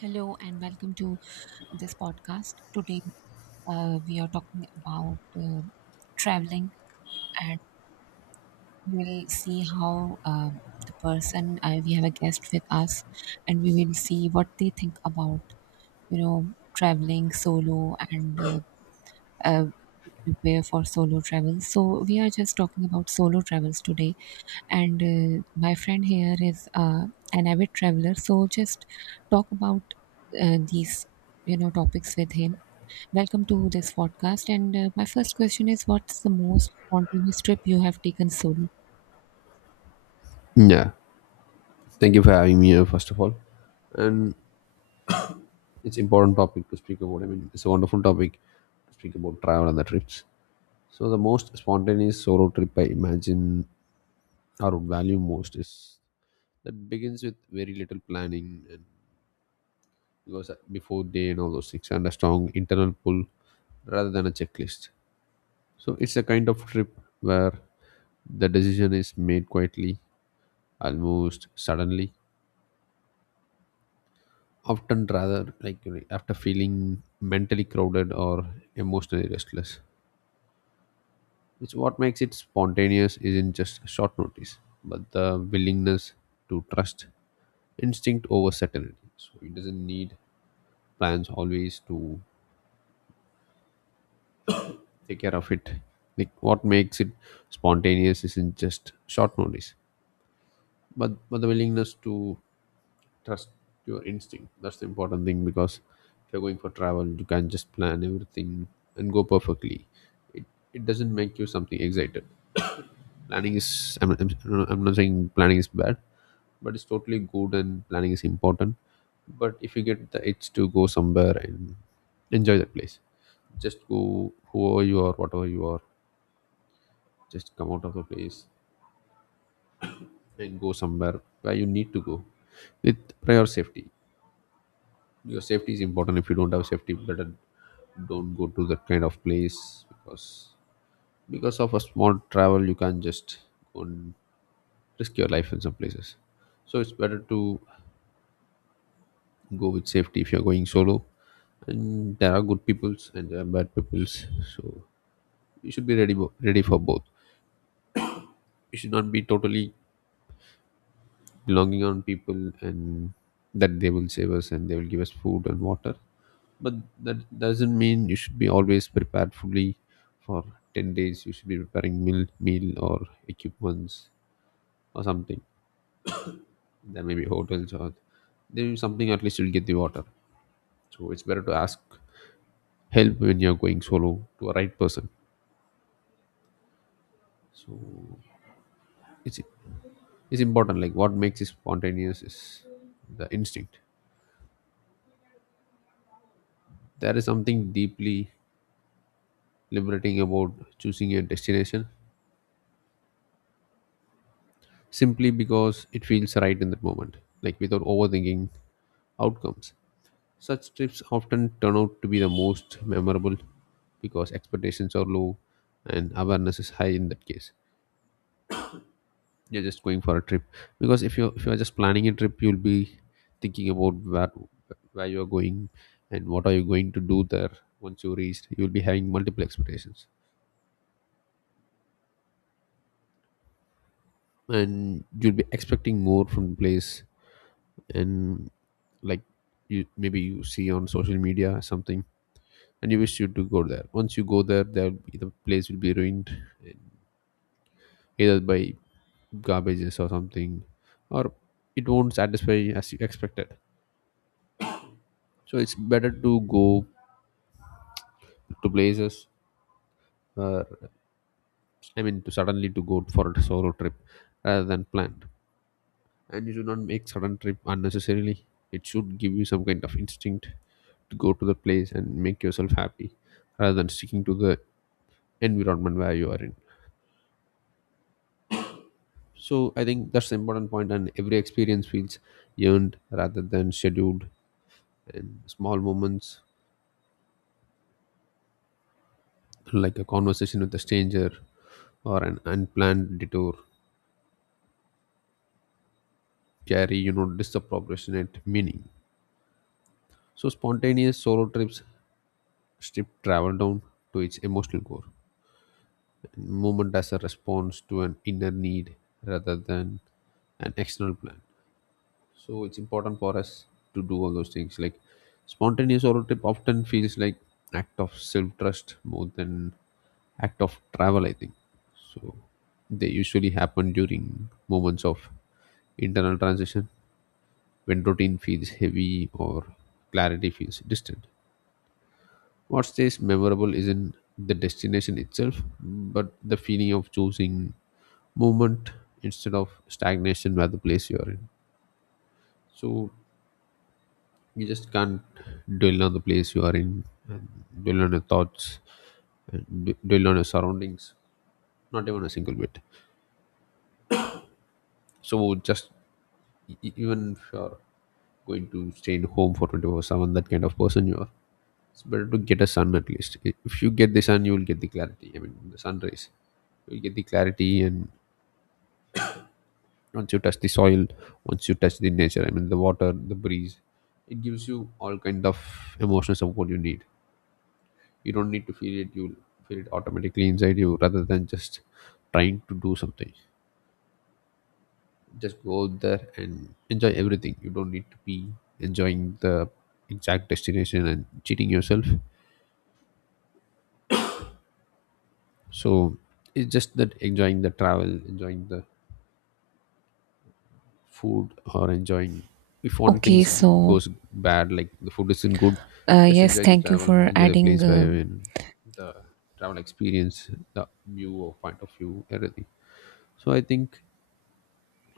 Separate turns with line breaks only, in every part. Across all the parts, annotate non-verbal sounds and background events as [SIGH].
Hello and welcome to this podcast. Today, we are talking about traveling, and we will see how the person we have a guest with us, and we will see what they think about, you know, traveling solo and uh, prepare for solo travel. So we are just talking about solo travels today, and my friend here is an avid traveler. So just talk about these, you know, topics with him. Welcome to this podcast. And my first question is, what's the most spontaneous trip you have taken solo?
Yeah, thank you for having me here, first of all. And it's important topic to speak about. I mean, it's a wonderful topic to speak about travel and the trips. So the most spontaneous solo trip I imagine or would value most is that begins with very little planning and because before day and all those things and a strong internal pull rather than a checklist. So it's a kind of trip where the decision is made quietly, almost suddenly, often rather like after feeling mentally crowded or emotionally restless. It's what makes it spontaneous isn't just short notice, but the willingness to trust instinct over certainty. So it doesn't need plans always to take care of it. Like what makes it spontaneous isn't just short notice, but the willingness to trust your instinct. That's the important thing because if you're going for travel, you can just plan everything and go perfectly. It, it doesn't make you something excited. Planning is, I'm not saying planning is bad, but it's totally good and planning is important. But if you get the itch to go somewhere and enjoy that place, just go whoever you are, whatever you are, just come out of the place and go somewhere where you need to go with prior safety. Your safety is important. If you don't have safety, better don't go to that kind of place because because of a small travel, you can just go and risk your life in some places. So it's better to go with safety if you're going solo. And there are good peoples and there are bad peoples. So you should be ready ready for both. You should not be totally belonging on people and that they will save us and they will give us food and water, but that doesn't mean you should be always prepared fully for 10 days. You should be preparing meal or equipments or something. There may be hotels or there is something, at least you'll get the water. So it's better to ask help when you're going solo to a right person. So it's important. Like what makes it spontaneous is the instinct. There is something deeply liberating about choosing your destination simply because it feels right in that moment, like without overthinking outcomes. Such trips often turn out to be the most memorable because expectations are low and awareness is high in that case. You're just going for a trip, because if you are just planning a trip, you'll be thinking about where you are going and what are you going to do there once you reached. You'll be having multiple expectations and you'll be expecting more from the place, and like you maybe you see on social media or something and you wish you to go there. Once you go there, the place will be ruined either by garbages or something, or it won't satisfy as you expected. So it's better to go to places, uh, I mean to suddenly to go for a solo trip rather than planned. And you should not make sudden trip unnecessarily. It should give you some kind of instinct to go to the place and make yourself happy rather than sticking to the environment where you are in. So I think that's the important point, and every experience feels earned rather than scheduled. And small moments like a conversation with a stranger or an unplanned detour carry, disproportionate meaning. So spontaneous solo trips strip travel down to its emotional core. And movement as a response to an inner need rather than an external plan. So it's important for us to do all those things. Like spontaneous solo trip often feels like act of self trust more than act of travel. I think so. They usually happen during moments of internal transition when routine feels heavy or clarity feels distant. What stays memorable isn't the destination itself, but the feeling of choosing movement instead of stagnation where the place you are in. So you just can't dwell on the place you are in and dwell on your thoughts and dwell on your surroundings, not even a single bit. So just even if you're going to stay in home for 24/7, that kind of person you are, it's better to get a sun. At least if you get the sun, you will get the clarity, I mean the sun rays. You'll get the clarity. And once you touch the soil, once you touch the nature, I mean the water, the breeze, it gives you all kind of emotions of what you need. You don't need to feel it, you'll feel it automatically inside you rather than just trying to do something. Just go out there and enjoy everything. You don't need to be enjoying the exact destination and cheating yourself. So it's just that, enjoying the travel, enjoying the food, or enjoying if one thing
Okay, so
goes bad like the food isn't good, just
yes,
enjoy the
thank you
travel and
for
enjoy the
adding.
place where you're in, the travel experience, the view or point of view, everything. So I think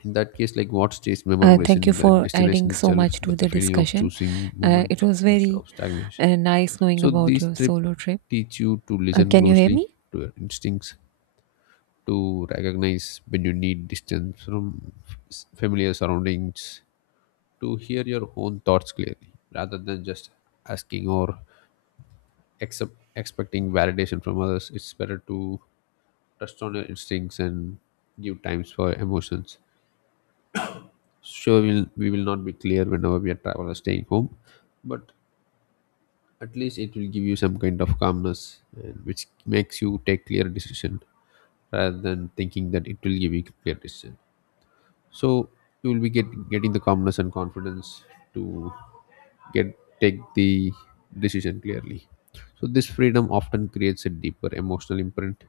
in that case, like what stays memorable
Thank you
isn't the
for
destination
adding so
itself
much to
but the
the
feeling of
discussion.
choosing
It
movement
was
instead
very
of stagnation.
nice knowing
So
about
these
your
trip
solo trip.
teach you to listen
Can you hear
closely
me?
to your instincts, to recognize when you need distance from familiar surroundings, to hear your own thoughts clearly rather than just asking or expecting validation from others. It's better to trust on your instincts and give times for emotions. Sure, we will not be clear whenever we are travel or staying home, but at least it will give you some kind of calmness and which makes you take clear decision rather than thinking that it will give you clear decision. So you will be getting the calmness and confidence to get take the decision clearly. So this freedom often creates a deeper emotional imprint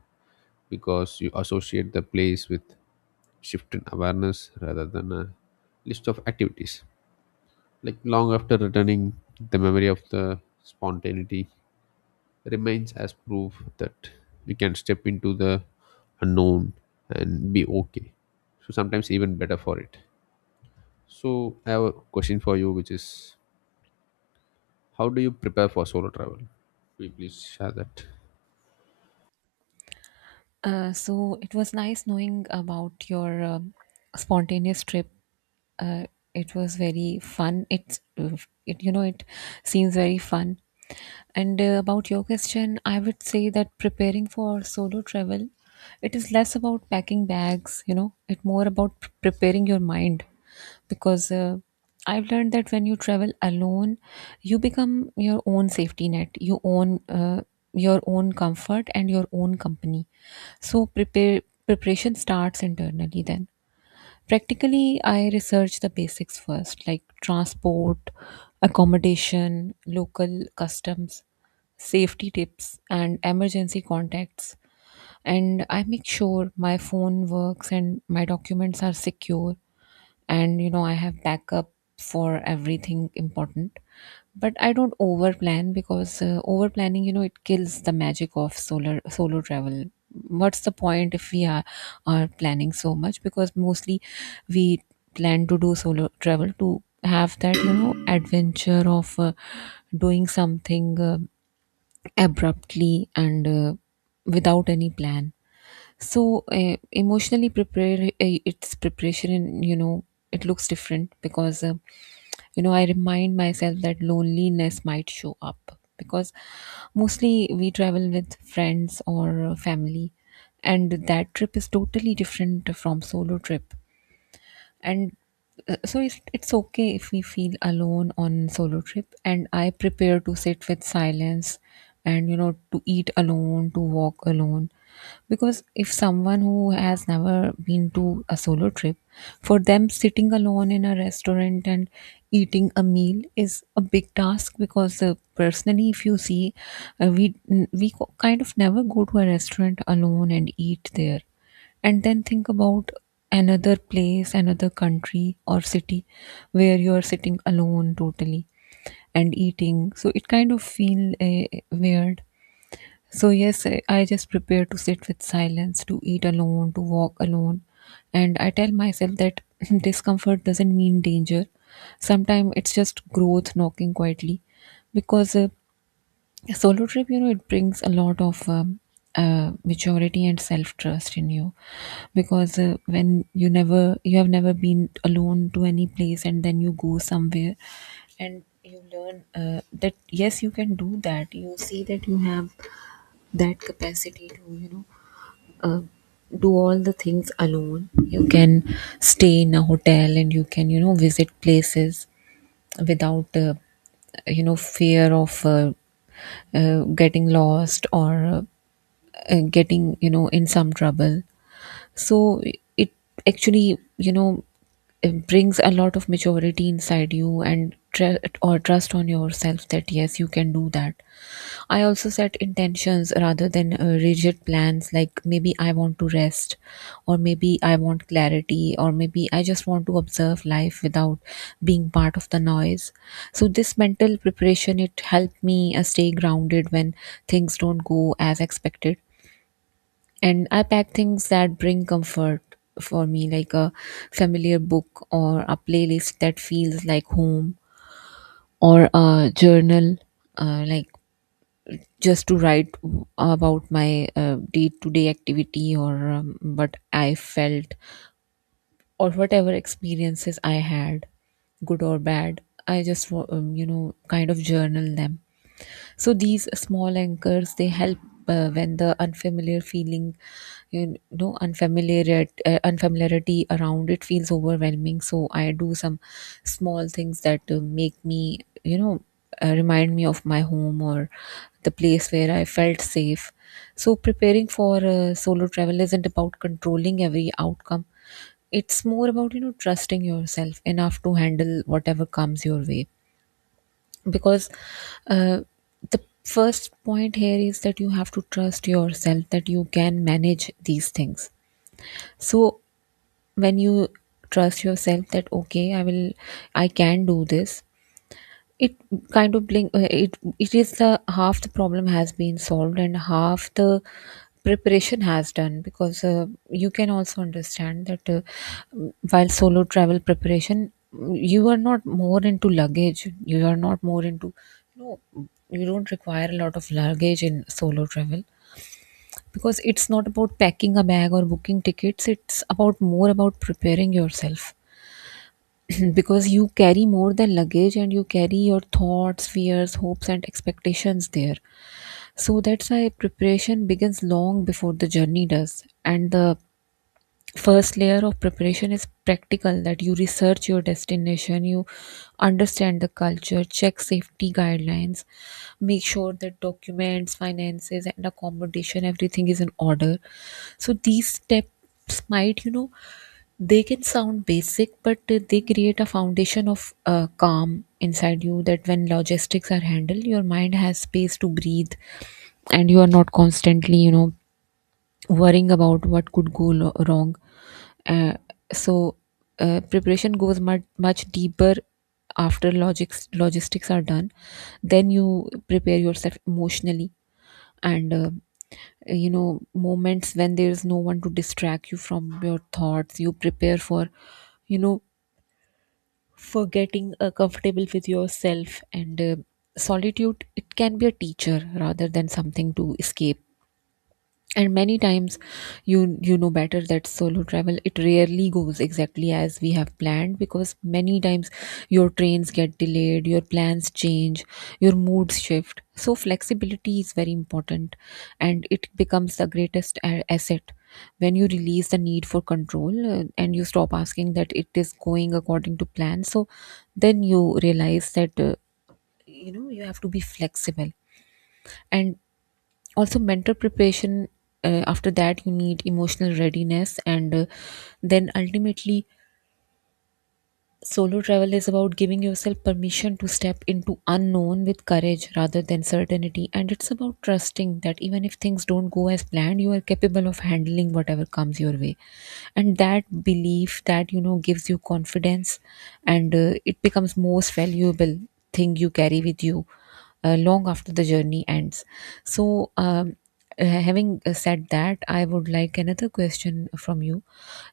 because you associate the place with shifted awareness rather than a list of activities. Like long after returning, the memory of the spontaneity remains as proof that we can step into the unknown and be okay. So sometimes even better for it. So I have a question for you, which is how do you prepare for solo travel? Will you please share that?
So it was nice knowing about your spontaneous trip. Uh, it was very fun. It's it you know it seems very fun. And about your question, I would say that preparing for solo travel, it is less about packing bags. You know, it more about preparing your mind because I've learned that when you travel alone, you become your own safety net, you own your own comfort and your own company. So prepare preparation starts internally then. Practically, I research the basics first, like transport, accommodation, local customs, safety tips, and emergency contacts. And I make sure my phone works and my documents are secure, and you know I have backup for everything important. But I don't over plan, because over planning, you know, it kills the magic of solar solo travel. What's the point if we are planning so much? Because mostly we plan to do solo travel to have that, you know, adventure of doing something abruptly and without any plan. So emotionally prepare, its preparation, and you know it looks different, because you know, I remind myself that loneliness might show up because mostly we travel with friends or family, and that trip is totally different from solo trip. And so it's okay if we feel alone on solo trip, and I prepare to sit with silence, and you know, to eat alone, to walk alone. Because if someone who has never been to a solo trip, for them sitting alone in a restaurant and eating a meal is a big task. Because personally, if you see, we kind of never go to a restaurant alone and eat there, and then think about another place, another country or city, where you are sitting alone totally and eating, so it kind of feel weird. So yes, I just prepare to sit with silence, to eat alone, to walk alone. And I tell myself that [LAUGHS] [CLEARS THROAT] discomfort doesn't mean danger, sometimes it's just growth knocking quietly. Because a solo trip, you know, it brings a lot of maturity and self trust in you. Because when you never, you have never been alone to any place, and then you go somewhere, and you learn that yes, you can do that. You see that you have that capacity to, you know, uh, do all the things alone. You can stay in a hotel, and you can, you know, visit places without you know, fear of getting lost, or getting, you know, in some trouble. So it actually, you know, it brings a lot of maturity inside you and tr- or trust on yourself that yes, you can do that. I also set intentions rather than rigid plans, like maybe I want to rest, or maybe I want clarity, or maybe I just want to observe life without being part of the noise. So this mental preparation, it helped me stay grounded when things don't go as expected. And I pack things that bring comfort for me, like a familiar book, or a playlist that feels like home, or a journal, like just to write about my day-to-day activity, or what I felt, or whatever experiences I had, good or bad. I just you know, kind of journal them. So these small anchors, they help when the unfamiliar feeling, you know, unfamiliarity around it feels overwhelming. So I do some small things that make me, you know, remind me of my home, or the place where I felt safe. So preparing for a solo travel isn't about controlling every outcome. It's more about, you know, trusting yourself enough to handle whatever comes your way. Because uh, the first point here is that you have to trust yourself that you can manage these things. So when you trust yourself that okay, I can do this, it kind of blink. It it is the half, the problem has been solved, and half the preparation has done. Because you can also understand that while solo travel preparation, you are not more into luggage. You are not more into no. You don't require a lot of luggage in solo travel, because it's not about packing a bag or booking tickets. It's about more about preparing yourself. [CLEARS THROAT] Because you carry more than luggage, and you carry your thoughts, fears, hopes, and expectations there. So that's why preparation begins long before the journey does. And the first layer of preparation is practical, that you research your destination, you understand the culture, check safety guidelines, make sure that documents, finances, and accommodation, everything is in order. So these steps might, you know, they can sound basic, but they create a foundation of calm inside you, that when logistics are handled, your mind has space to breathe, and you are not constantly, you know, worrying about what could wrong. Uh, so preparation goes much deeper after logics logistics are done. Then you prepare yourself emotionally. And. You know, moments when there is no one to distract you from your thoughts, you prepare for, you know, for getting comfortable with yourself. And solitude, it can be a teacher rather than something to escape. And many times, you know better that solo travel, it rarely goes exactly as we have planned. Because many times your trains get delayed, your plans change, your moods shift. So flexibility is very important, and it becomes the greatest asset when you release the need for control, and you stop asking that it is going according to plan. So then you realize that you know, you have to be flexible. And also mental preparation, after that you need emotional readiness. And then ultimately, solo travel is about giving yourself permission to step into unknown with courage rather than certainty. And it's about trusting that even if things don't go as planned, you are capable of handling whatever comes your way. And that belief, that, you know, gives you confidence. And it becomes most valuable thing you carry with you long after the journey ends. So, having said that, I would like another question from you.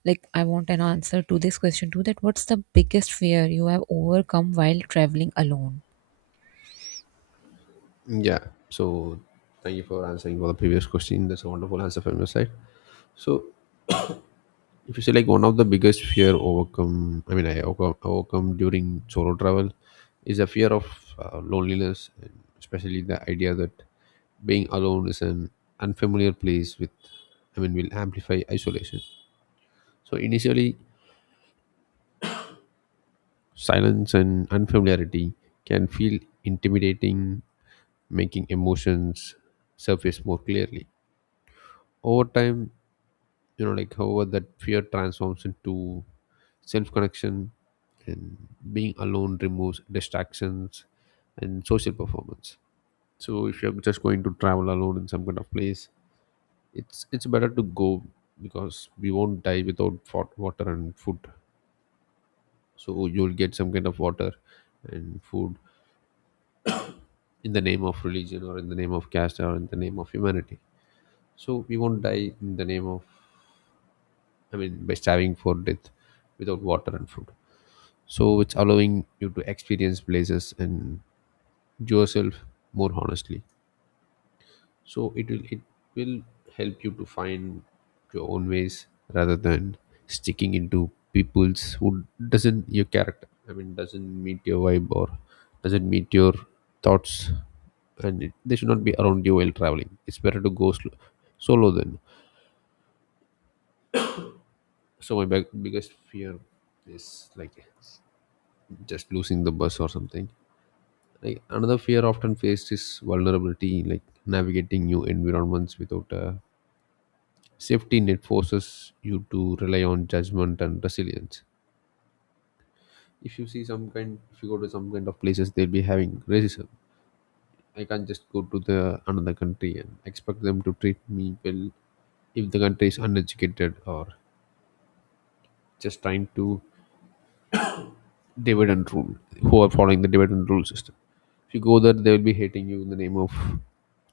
Like, I want an answer to this question too, that what's the biggest fear you have overcome while traveling alone?
Yeah. So thank you for answering for the previous question. That's a wonderful answer from your side. So if you say like one of the biggest fear overcome, I mean I overcome during solo travel, is a fear of loneliness, and especially the idea that being alone is an unfamiliar place with, I mean, will amplify isolation. So initially silence and unfamiliarity can feel intimidating, making emotions surface more clearly. Over time, like however, that fear transforms into self connection. And being alone removes distractions and social performance. So if you're just going to travel alone in some kind of place, it's better to go, because we won't die without water and food. So you'll get some kind of water and food in the name of religion or in the name of caste or in the name of humanity. So we won't die in the name of, I mean by starving for death without water and food. So it's allowing you to experience places and yourself more honestly. So it will help you to find your own ways rather than sticking into people's who doesn't your character, I mean doesn't meet your vibe or doesn't meet your thoughts. And they should not be around you while traveling. It's better to go solo then. So my biggest fear is like just losing the bus or something. Like another fear often faced is vulnerability, like navigating new environments without a safety net forces you to rely on judgment and resilience. If you see some kind, if you go to some kind of places, they'll be having racism. I can't just go to the another country and expect them to treat me well if the country is uneducated or just trying to divide and rule, who are following the divide and rule system. If you go there, they will be hating you in the name of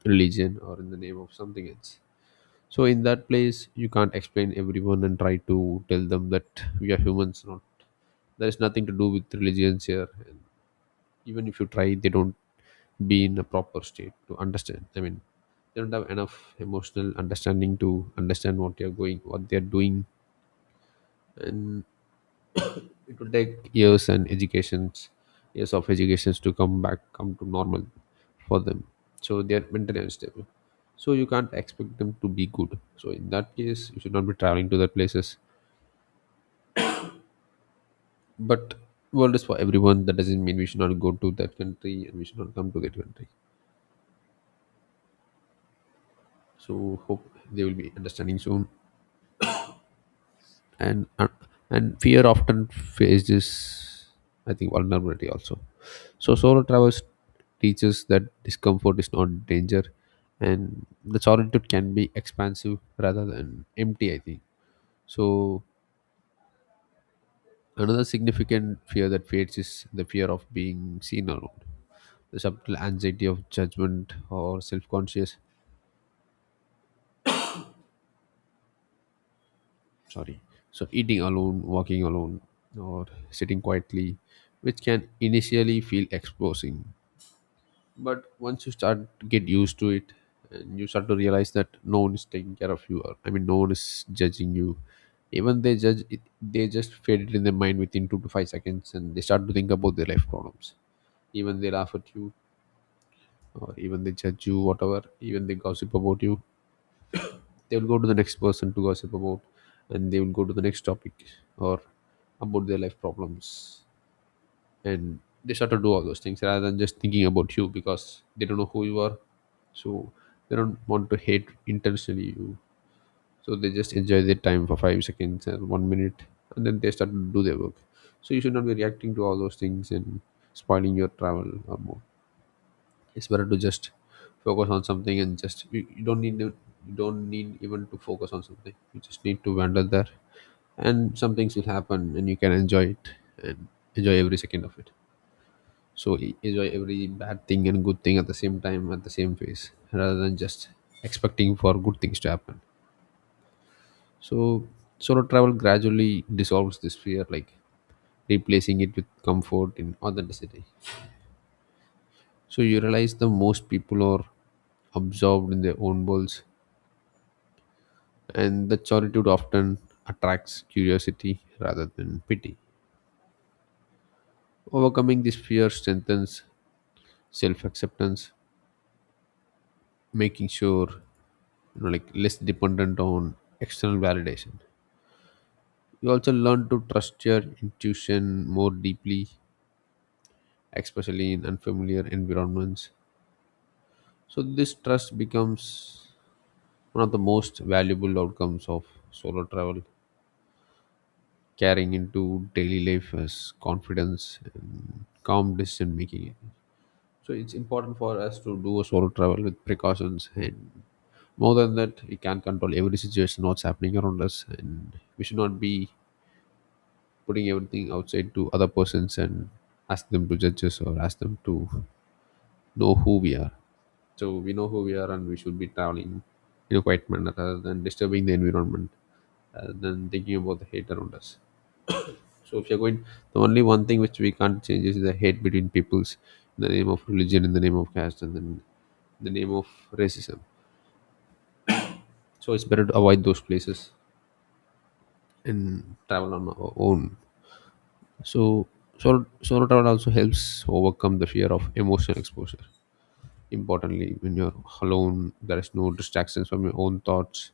religion or in the name of something else. So in that place, you can't explain everyone and try to tell them that we are humans. Not there is nothing to do with religions here. And even if you try, they don't be in a proper state to understand. I mean, they don't have enough emotional understanding to understand what they are going, what they are doing, and [COUGHS] it will take years and educations, years of educations to come back, come to normal for them. So they are mentally unstable. So you can't expect them to be good. So in that case, you should not be traveling to the places. But world is for everyone. That doesn't mean we should not go to that country and we should not come to that country. So hope they will be understanding soon. And uh, and fear often faces, I think, vulnerability also. So solo travels teaches that discomfort is not danger, and the solitude can be expansive rather than empty, I think. So another significant fear that fades is the fear of being seen alone. The subtle anxiety of judgment or self-conscious, sorry. So eating alone, walking alone, or sitting quietly, which can initially feel exposing. But once you start to get used to it, and you start to realize that no one is taking care of you, or I mean no one is judging you. Even they judge it, they just fade it in their mind within 2 to 5 seconds and they start to think about their life problems. Even they laugh at you, or even they judge you, whatever, even they gossip about you, they will go to the next person to gossip about, and they will go to the next topic, or about their life problems. And they start to do all those things rather than just thinking about you, because they don't know who you are. So they don't want to hate intentionally you. So they just enjoy their time for 5 seconds or one minute, and then they start to do their work. So you should not be reacting to all those things and spoiling your travel or more. It's better to just focus on something, and just you don't need to, you don't need even to focus on something, you just need to wander there, and some things will happen and you can enjoy it, and enjoy every second of it. So enjoy every bad thing and good thing at the same time at the same pace, rather than just expecting for good things to happen. So solo travel gradually dissolves this fear, like replacing it with comfort and authenticity. So you realize the most people are absorbed in their own worlds, and the solitude often attracts curiosity rather than pity. Overcoming this fear strengthens self-acceptance, making sure, you know, like less dependent on external validation. You also learn to trust your intuition more deeply, especially in unfamiliar environments. So this trust becomes one of the most valuable outcomes of solo travel, carrying into daily life as confidence and calm decision making. So it's important for us to do a solo travel with precautions, and more than that, we can't control every situation what's happening around us, and we should not be putting everything outside to other persons and ask them to judge us or ask them to know who we are. So we know who we are, and we should be traveling in a quiet manner rather than disturbing the environment, rather than thinking about the hate around us. So if you're going, the only one thing which we can't change is the hate between peoples in the name of religion, in the name of caste, and then in the name of racism. So it's better to avoid those places and travel on our own. So solo travel also helps overcome the fear of emotional exposure. Importantly, when you're alone, there is no distractions from your own thoughts,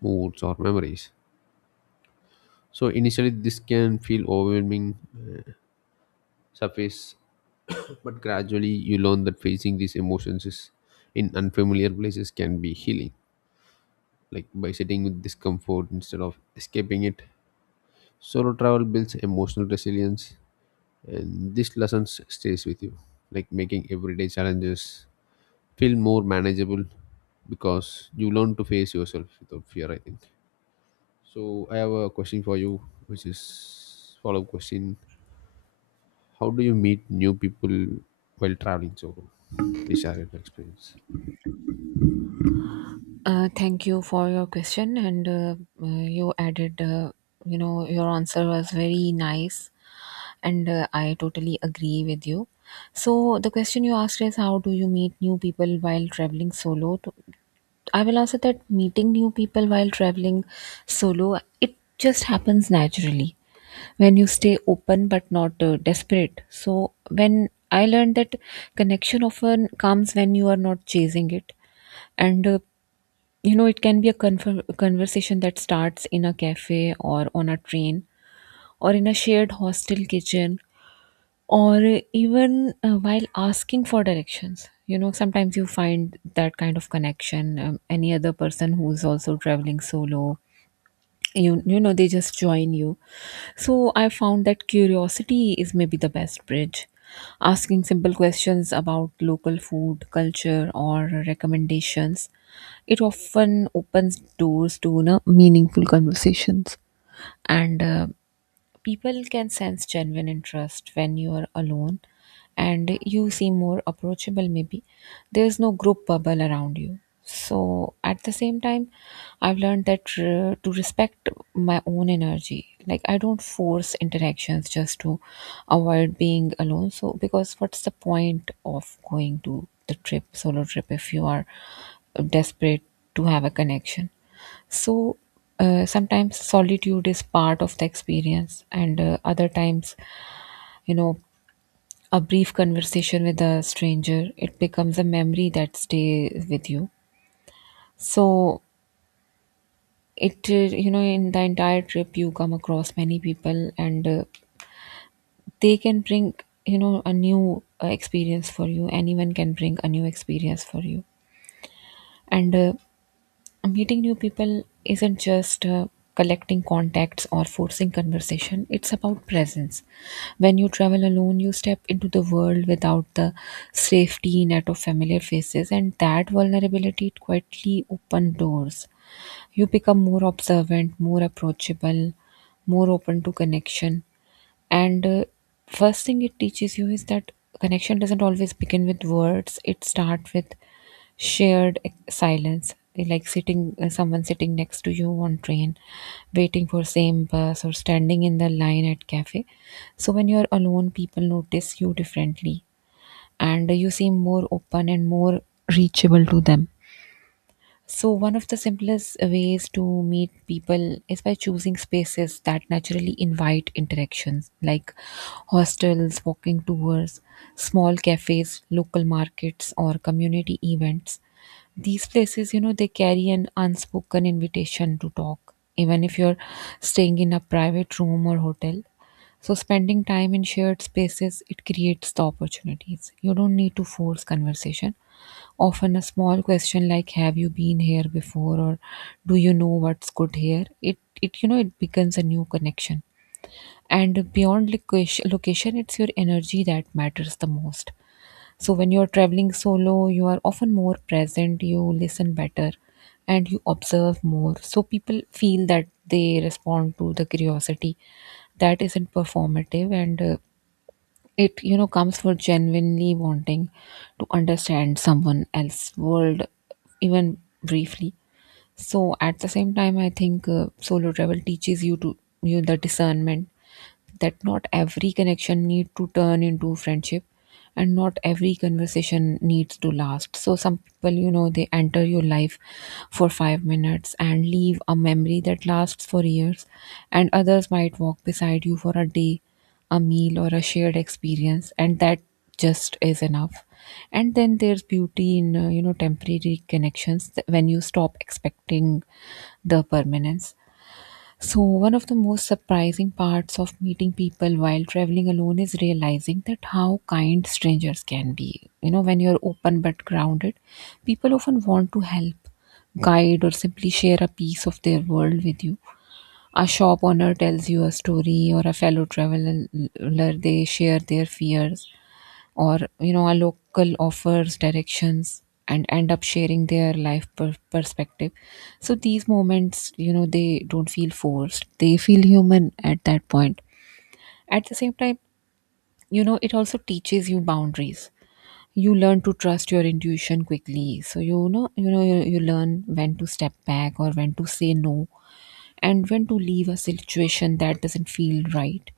moods, or memories. So initially, this can feel overwhelming. Surface. But gradually, you learn that facing these emotions is in unfamiliar places can be healing. Like by sitting with discomfort instead of escaping it, solo travel builds emotional resilience, and this lesson stays with you. Like making everyday challenges feel more manageable because you learn to face yourself without fear, I think. So I have a question for you, which is follow-up question: how do you meet new people while traveling solo? Please share your experience.
Thank you for your question, and you added, you know, your answer was very nice, and I totally agree with you. So, the question you asked is, how do you meet new people while traveling solo? To, I will answer that meeting new people while traveling solo, it just happens naturally when you stay open but not desperate. So, when I learned that connection often comes when you are not chasing it. And you know, it can be a conversation that starts in a cafe, or on a train, or in a shared hostel kitchen, or even while asking for directions. You know, sometimes you find that kind of connection. Any other person who's also traveling solo, you know, they just join you. So I found that curiosity is maybe the best bridge. Asking simple questions about local food, culture, or recommendations, it often opens doors to, you know, meaningful conversations. And people can sense genuine interest. When you are alone, and you seem more approachable, maybe. There's no group bubble around you. So, at the same time, I've learned that to respect my own energy. Like, I don't force interactions just to avoid being alone. So, because what's the point of going to the trip, solo trip, if you are desperate to have a connection? So sometimes solitude is part of the experience, and other times, you know, a brief conversation with a stranger, it becomes a memory that stays with you. So in the entire trip, you come across many people, and they can bring, a new experience for you. Anyone can bring a new experience for you, and meeting new people isn't just collecting contacts or forcing conversation. It's about presence. When you travel alone, you step into the world without the safety net of familiar faces, and that vulnerability quietly open doors. You become more observant, more approachable, more open to connection. And first thing it teaches you is that connection doesn't always begin with words. It starts with shared silence, like sitting someone sitting next to you on train, waiting for same bus, or standing in the line at cafe. So when you're alone, people notice you differently, and you seem more open and more reachable to them. So, one of the simplest ways to meet people is by choosing spaces that naturally invite interactions, like hostels, walking tours, small cafes, local markets, or community events. These places, they carry an unspoken invitation to talk, even if you're staying in a private room or hotel. So, spending time in shared spaces, it creates the opportunities. You don't need to force conversation. Often a small question like, have you been here before, or do you know what's good here? It it becomes a new connection. And beyond it's your energy that matters the most. So when you're traveling solo, you are often more present, you listen better, and you observe more. So people feel that, they respond to the curiosity that isn't performative, and it comes for genuinely wanting to understand someone else's world, even briefly. So at the same time, I think solo travel teaches you to you the discernment that not every connection need to turn into friendship, and not every conversation needs to last. So some people, they enter your life for 5 minutes and leave a memory that lasts for years. And others might walk beside you for a day, a meal, or a shared experience, and that just is enough. And then there's beauty in temporary connections, when you stop expecting the permanence. So, one of the most surprising parts of meeting people while traveling alone is realizing that how kind strangers can be. When you're open but grounded, people often want to help, guide, or simply share a piece of their world with you. A shop owner tells you a story, or a fellow traveler, they share their fears, or a local offers directions and end up sharing their life perspective. So these moments, they don't feel forced, they feel human at that point. At the same time, it also teaches you boundaries. You learn to trust your intuition quickly. So you learn when to step back, or when to say no, and when to leave a situation that doesn't feel right.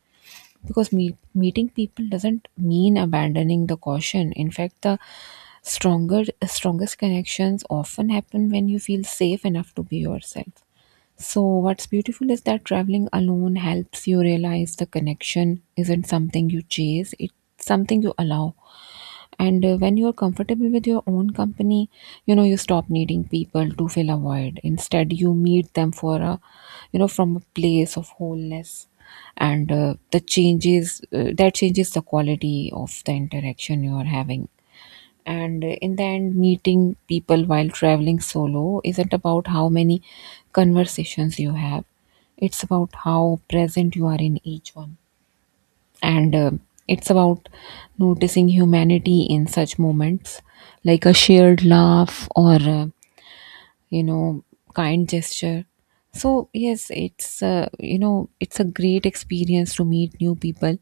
Because meeting people doesn't mean abandoning the caution. In fact, the stronger strongest connections often happen when you feel safe enough to be yourself. So what's beautiful is that traveling alone helps you realize the connection isn't something you chase, it's something you allow. And when you're comfortable with your own company, you stop needing people to fill a void. Instead, you meet them for a, you know, from a place of wholeness. And that changes the quality of the interaction you are having. And in the end, meeting people while traveling solo isn't about how many conversations you have, it's about how present you are in each one. And it's about noticing humanity in such moments, like a shared laugh, or you know, kind gesture. So yes, it's a great experience to meet new people,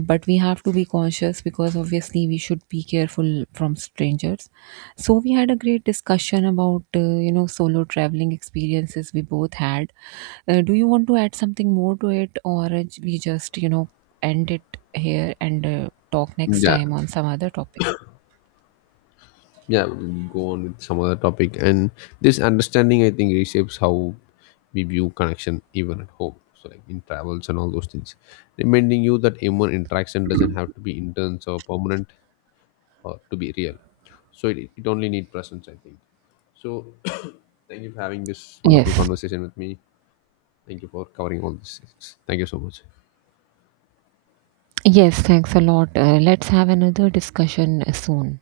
but we have to be cautious because obviously we should be careful from strangers. So we had a great discussion about solo traveling experiences we both had. Do you want to add something more to it, or we just end it here, and talk next
Yeah,
time on some other topic?
yeah, we'll go on with some other topic. And this understanding, I think, reshapes how we view connection even at home, so like in travels and all those things, reminding you that human interaction doesn't have to be intense or permanent or to be real. So it only need presence, I think. So [COUGHS] [CLEARS THROAT] thank you for having this wonderful
Yes.
conversation with me, thank you for covering all these things, thank you so much.
Yes, thanks a lot. Let's have another discussion soon.